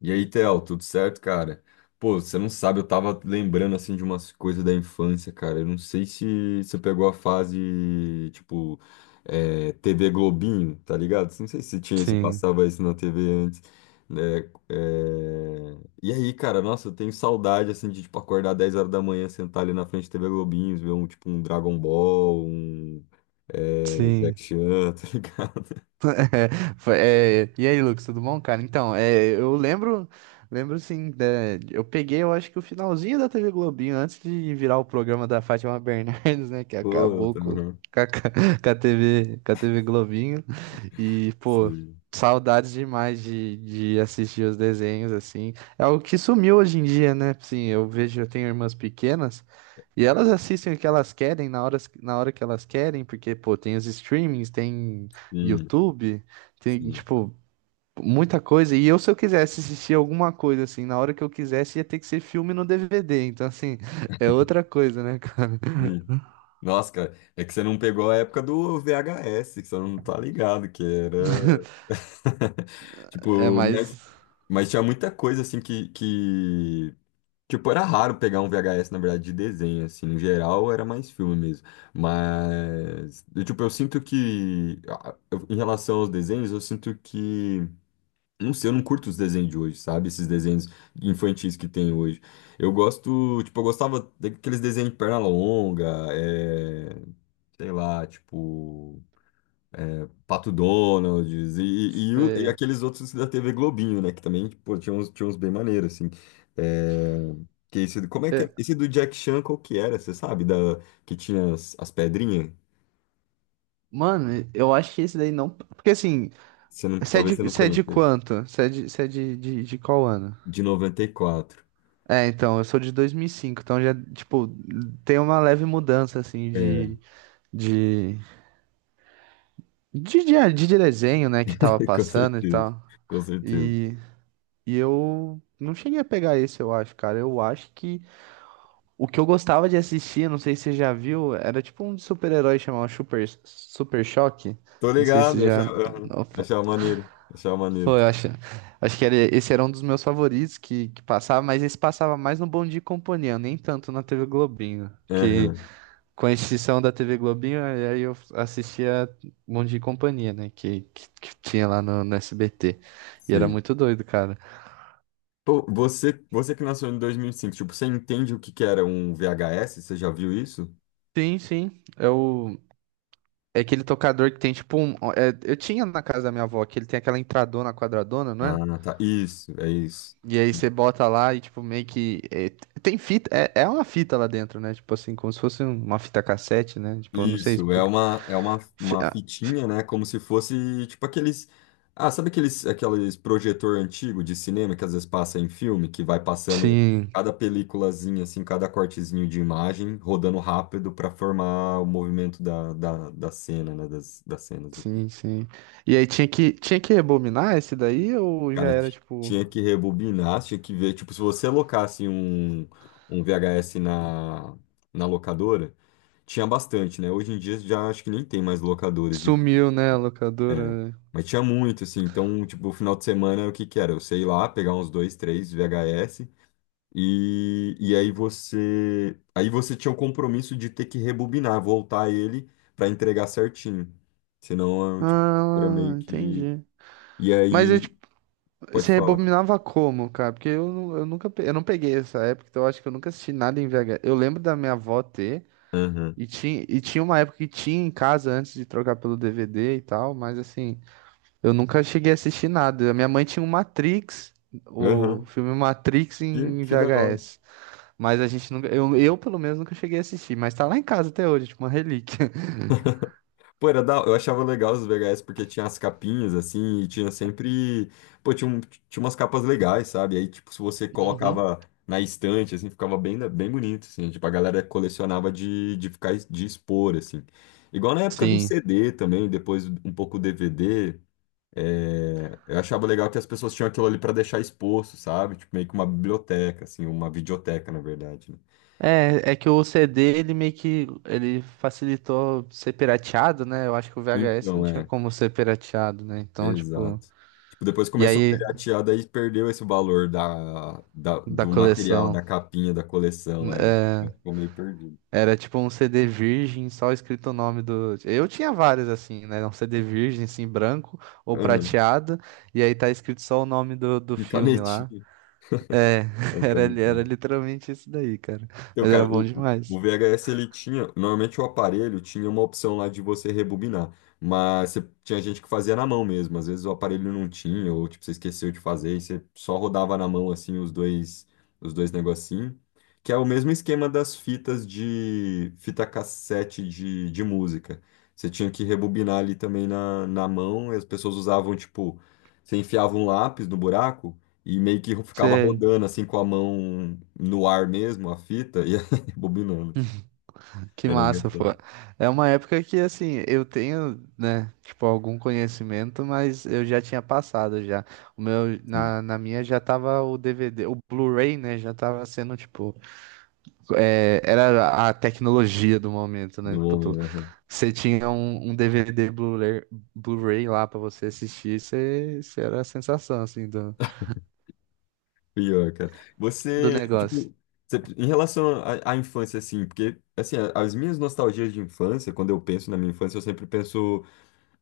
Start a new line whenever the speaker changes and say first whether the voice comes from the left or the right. left: E aí, Theo, tudo certo, cara? Pô, você não sabe, eu tava lembrando assim de umas coisas da infância, cara. Eu não sei se você pegou a fase, tipo, TV Globinho, tá ligado? Não sei se tinha, se
right: Sim,
left: passava isso na TV antes, né? É. E aí, cara, nossa, eu tenho saudade assim de tipo acordar 10 horas da manhã, sentar ali na frente da TV Globinho, ver um tipo um Dragon Ball, um
right: sim.
left: Jack Chan, tá ligado?
right: E aí, Lucas, tudo bom, cara? Então, eu lembro assim, eu peguei, eu acho que o finalzinho da TV Globinho, antes de virar o programa da Fátima Bernardes, né, que
left: Pô,
right: acabou
left: tá.
right: com a, TV, com a TV Globinho. E, pô,
left: Sim,
right: saudades demais de assistir os desenhos, assim. É algo que sumiu hoje em dia, né? Assim, eu vejo, eu tenho irmãs pequenas e elas assistem o que elas querem na hora que elas querem, porque, pô, tem os streamings, tem YouTube, tem,
left: sim,
right: tipo, muita coisa. E eu, se eu quisesse assistir alguma coisa, assim, na hora que eu quisesse, ia ter que ser filme no DVD. Então, assim, é outra coisa, né, cara?
left: sim. Nossa, cara, é que você não pegou a época do VHS, que você não tá ligado, que era.
right: É
left: Tipo,
right: mais.
left: mas tinha muita coisa, assim, que. Tipo, era raro pegar um VHS, na verdade, de desenho, assim. No geral, era mais filme mesmo. Mas, eu, tipo, eu sinto que. Em relação aos desenhos, eu sinto que. Não sei, eu não curto os desenhos de hoje, sabe? Esses desenhos infantis que tem hoje. Eu gosto. Tipo, eu gostava daqueles desenhos de perna longa, eh, sei lá, tipo, Pato Donald e
right: Sei.
left: aqueles outros da TV Globinho, né? Que também, pô, tinha uns bem maneiros, assim. É, que esse, como é que é?
right: É,
left: Esse do Jack Chan, qual que era? Você sabe? Da, que tinha as pedrinhas?
right: mano, eu acho que esse daí não. Porque assim,
left: Você não, talvez você não
right: Você é de
left: conheça.
right: quanto? Você é de qual ano?
left: De 94.
right: É, então, eu sou de 2005, então já, tipo, tem uma leve mudança, assim,
left: É,
right: de, de desenho, né, que tava
left: com
right: passando e
left: certeza.
right: tal.
left: Com certeza.
right: E, e eu não cheguei a pegar esse, eu acho, cara. Eu acho que o que eu gostava de assistir, não sei se você já viu, era tipo um de super-herói chamado Super Choque.
left: Tô
right: Não sei
left: ligado,
right: se
left: eu
right: já.
left: achava, aham, achava maneiro. Achava maneiro.
right: Pô, acho que era, esse era um dos meus favoritos que passava, mas esse passava mais no Bom Dia e Companhia, nem tanto na TV Globinho. Que
left: Aham,
right: com a extinção da TV Globinho, aí eu assistia Bom Dia e Companhia, né? Que tinha lá no SBT. E era
left: sim.
right: muito doido, cara.
left: Pô, você que nasceu em 2005, tipo, você entende o que que era um VHS? Você já viu isso?
right: Sim, sim. É o. É aquele tocador que tem tipo um. É, eu tinha na casa da minha avó, que ele tem aquela entradona quadradona, não é?
left: Ah, tá. Isso, é isso.
right: E aí você bota lá e, tipo, meio que. É, tem fita. É, é uma fita lá dentro, né? Tipo assim, como se fosse um, uma fita cassete, né? Tipo, eu não sei
left: Isso, é
right: explicar.
left: uma, é uma,
right: Fi-
left: uma
right: ah, fi-
left: fitinha, né? Como se fosse, tipo, aqueles. Ah, sabe aqueles projetor antigo de cinema que às vezes passa em filme, que vai passando
right: Sim,
left: cada peliculazinha, assim, cada cortezinho de imagem, rodando rápido para formar o movimento da cena, né? Das cenas.
right: sim, sim. E aí tinha que rebobinar esse daí ou já
left: Cara,
right: era, tipo.
left: tinha que rebobinar, tinha que ver. Tipo, se você alocasse um VHS na locadora, tinha bastante, né? Hoje em dia já acho que nem tem mais locadoras de.
right: Sumiu, né, a
left: é,
right: locadora? Né?
left: mas tinha muito, assim. Então, tipo, o final de semana, o que que era? Eu sei lá, pegar uns dois, três VHS e aí você. Aí você tinha o compromisso de ter que rebobinar, voltar ele pra entregar certinho. Senão, tipo, era meio
right: Ah,
left: que.
right: entendi.
left: E
right: Mas eu,
left: aí.
right: tipo,
left: Pode
right: você
left: falar.
right: rebobinava como, cara? Porque eu, eu nunca. Eu não peguei essa época, então eu acho que eu nunca assisti nada em VH. Eu lembro da minha avó ter.
left: Aham.
right: E tinha uma época que tinha em casa antes de trocar pelo DVD e tal, mas assim, eu nunca cheguei a assistir nada. A minha mãe tinha o Matrix, o
left: Aham.
right: filme Matrix
left: Que,
right: em
left: que da hora.
right: VHS, mas a gente nunca, eu pelo menos nunca cheguei a assistir, mas tá lá em casa até hoje, tipo uma relíquia.
left: Pô, era da. Eu achava legal os VHS porque tinha as capinhas, assim, e tinha sempre. Pô, tinha umas capas legais, sabe? Aí, tipo, se você
right: Uhum.
left: colocava na estante, assim, ficava bem, bem bonito, assim. Tipo, a galera colecionava de ficar, de expor, assim. Igual na época do
right: Sim.
left: CD também, depois um pouco DVD. Eu achava legal que as pessoas tinham aquilo ali pra deixar exposto, sabe? Tipo, meio que uma biblioteca, assim, uma videoteca, na verdade, né?
right: É, é que o CD ele meio que ele facilitou ser pirateado, né? Eu acho que o VHS não
left: Então,
right: tinha
left: é.
right: como ser pirateado, né? Então, tipo,
left: Exato. Tipo, depois
right: e
left: começou a
right: aí
left: piratear, daí perdeu esse valor
right: da
left: do material,
right: coleção.
left: da capinha, da coleção. É, ficou meio perdido.
right: Era tipo um CD virgem, só escrito o nome do. Eu tinha vários assim, né? Um CD virgem, assim, branco ou
left: Aham.
right: prateado, e aí tá escrito só o nome do
left: E
right: filme lá.
left: canetinha. É, canetinha.
right: Era literalmente isso daí, cara.
left: Eu,
right: Mas era
left: cara,
right: bom
left: o,
right: demais.
left: o VHS ele tinha. Normalmente o aparelho tinha uma opção lá de você rebobinar. Mas tinha gente que fazia na mão mesmo. Às vezes o aparelho não tinha, ou tipo, você esqueceu de fazer, e você só rodava na mão assim os dois negocinhos. Que é o mesmo esquema das fitas de fita cassete de música. Você tinha que rebobinar ali também na mão, e as pessoas usavam, tipo, você enfiava um lápis no buraco. E meio que ficava
right: Sei,
left: rodando assim com a mão no ar mesmo, a fita, e bobinando, assim.
right: que
left: Era
right: massa, pô.
left: engraçado.
right: É uma época que, assim, eu tenho, né, tipo, algum conhecimento, mas eu já tinha passado já. O meu,
left: Sim,
right: na minha já tava o DVD, o Blu-ray, né, já tava sendo, tipo, é, era a tecnologia do momento, né?
left: do
right: Tipo,
left: homem, né?
right: você tinha um, um DVD Blu-ray lá pra você assistir, você era a sensação, assim, do,
left: Pior, cara.
right: do
left: Você,
right: negócio.
left: tipo, em relação à infância, assim, porque, assim, as minhas nostalgias de infância, quando eu penso na minha infância, eu sempre penso,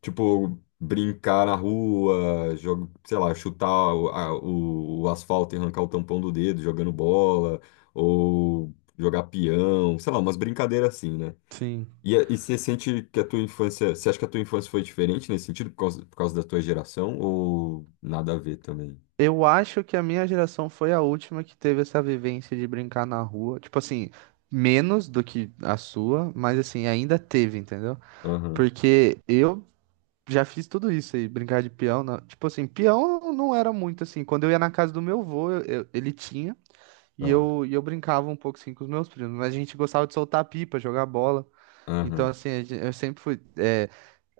left: tipo, brincar na rua, jogo, sei lá, chutar o asfalto e arrancar o tampão do dedo, jogando bola, ou jogar peão, sei lá, umas brincadeiras assim, né?
right: Sim.
left: E você sente que a tua infância, você acha que a tua infância foi diferente nesse sentido, por causa da tua geração, ou nada a ver também?
right: Eu acho que a minha geração foi a última que teve essa vivência de brincar na rua. Tipo assim, menos do que a sua, mas assim, ainda teve, entendeu?
left: Aham,
right: Porque eu já fiz tudo isso aí, brincar de peão. Tipo assim, peão não era muito assim. Quando eu ia na casa do meu avô, ele tinha. E
left: tá.
right: eu, e eu brincava um pouco assim com os meus primos, mas a gente gostava de soltar pipa, jogar bola. Então,
left: Aham.
right: assim, eu sempre fui. É,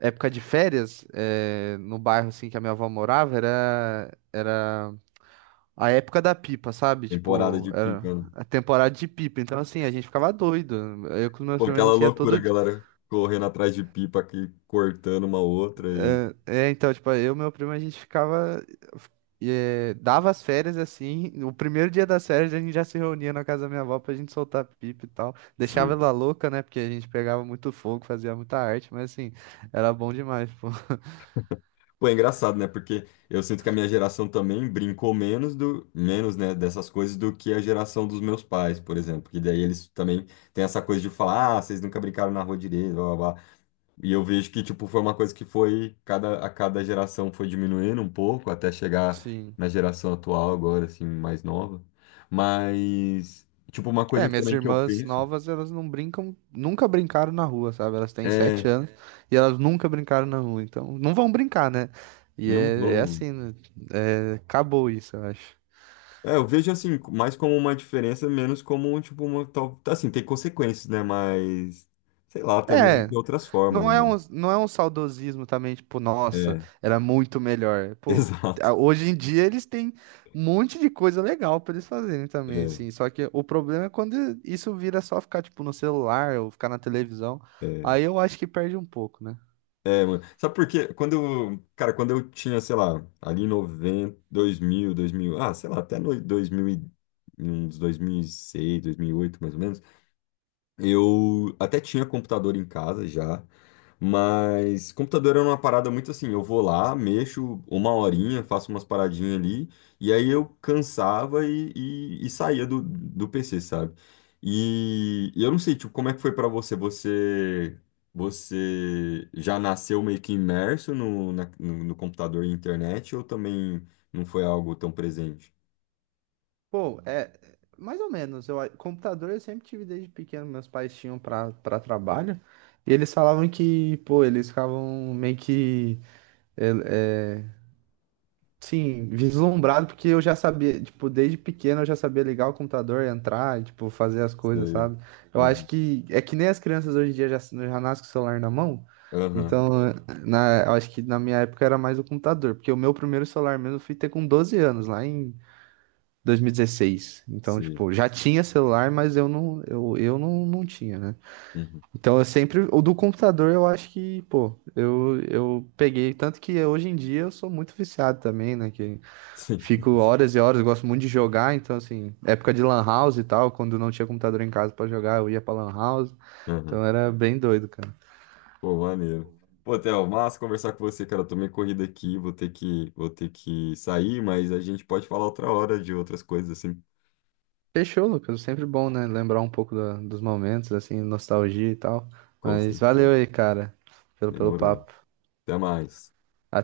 right: época de férias, é, no bairro assim que a minha avó morava, era a época da pipa, sabe?
left: Temporada
right: Tipo,
left: de
right: era
left: pipa, né?
right: a temporada de pipa. Então, assim, a gente ficava doido. Eu com os meus
left: Pô,
right: primos, a
left: aquela
right: gente ia todo,
left: loucura, galera correndo atrás de pipa aqui, cortando uma outra e.
right: Então, tipo, eu e meu primo, a gente ficava. Eh, dava as férias assim. O primeiro dia das férias a gente já se reunia na casa da minha avó pra gente soltar pipa e tal. Deixava
left: Sim.
right: ela louca, né? Porque a gente pegava muito fogo, fazia muita arte, mas assim, era bom demais, pô.
left: Pô, é engraçado, né? Porque eu sinto que a minha geração também brincou menos do, menos, né, dessas coisas do que a geração dos meus pais, por exemplo. Que daí eles também têm essa coisa de falar, ah, vocês nunca brincaram na rua direito, blá, blá, blá. E eu vejo que, tipo, foi uma coisa que foi, a cada geração foi diminuindo um pouco, até chegar
right: Sim.
left: na geração atual agora, assim, mais nova. Mas, tipo, uma coisa
right: É,
left: que
right: minhas
left: também que eu
right: irmãs
left: penso
right: novas, elas não brincam, nunca brincaram na rua, sabe? Elas têm sete
left: é,
right: anos e elas nunca brincaram na rua, então não vão brincar, né? E
left: não
right: é, é
left: vão.
right: assim, né? É, acabou isso, eu acho.
left: É, eu vejo, assim, mais como uma diferença, menos como, tipo, uma tal. Assim, tem consequências, né? Mas, sei lá, também
right: É,
left: tem outras formas, né?
right: não é um saudosismo também, tipo, nossa,
left: É,
right: era muito melhor. Pô,
left: exato.
right: hoje em dia eles têm um monte de coisa legal pra eles fazerem também,
left: É.
right: assim. Só que o problema é quando isso vira só ficar, tipo, no celular ou ficar na televisão.
left: É.
right: Aí eu acho que perde um pouco, né?
left: É, mano. Sabe por quê? Quando eu, cara, quando eu tinha, sei lá, ali em noventa, dois mil, sei lá, até no 2000, uns 2006, oito mais ou menos. Eu até tinha computador em casa já, mas computador era uma parada muito assim, eu vou lá, mexo uma horinha, faço umas paradinhas ali, e aí eu cansava e saía do PC, sabe? E eu não sei, tipo, como é que foi pra você? Você já nasceu meio que imerso no computador e internet, ou também não foi algo tão presente?
right: Pô, é mais ou menos. Eu, computador eu sempre tive desde pequeno. Meus pais tinham pra para trabalho. E eles falavam que, pô, eles ficavam meio que Sim, vislumbrado, porque eu já sabia, tipo, desde pequeno eu já sabia ligar o computador, entrar, e, tipo, fazer as coisas,
left: Sei.
right: sabe? Eu acho
left: Aham,
right: que é que nem as crianças hoje em dia já nascem com o celular na mão.
left: aham.
right: Então, eu acho que na minha época era mais o computador, porque o meu primeiro celular mesmo eu fui ter com 12 anos, lá em 2016. Então,
left: Sei.
right: tipo, já tinha celular, mas eu não tinha, né?
left: Uhum.
right: Então, eu sempre, o do computador eu acho que, pô, eu peguei, tanto que hoje em dia eu sou muito viciado também, né? Que fico horas e horas, eu gosto muito de jogar, então assim, época de lan house e tal, quando não tinha computador em casa pra jogar, eu ia pra lan house, então
left: Sim.
right: era bem doido, cara.
left: Pô, maneiro. Pô, Theo, massa conversar com você, cara. Eu tomei corrida aqui, vou ter que sair, mas a gente pode falar outra hora de outras coisas assim,
right: Fechou, Lucas, sempre bom, né, lembrar um pouco dos momentos, assim, nostalgia e tal,
left: com
right: mas
left: certeza.
right: valeu aí, cara, pelo
left: Demorou.
right: papo.
left: Até mais.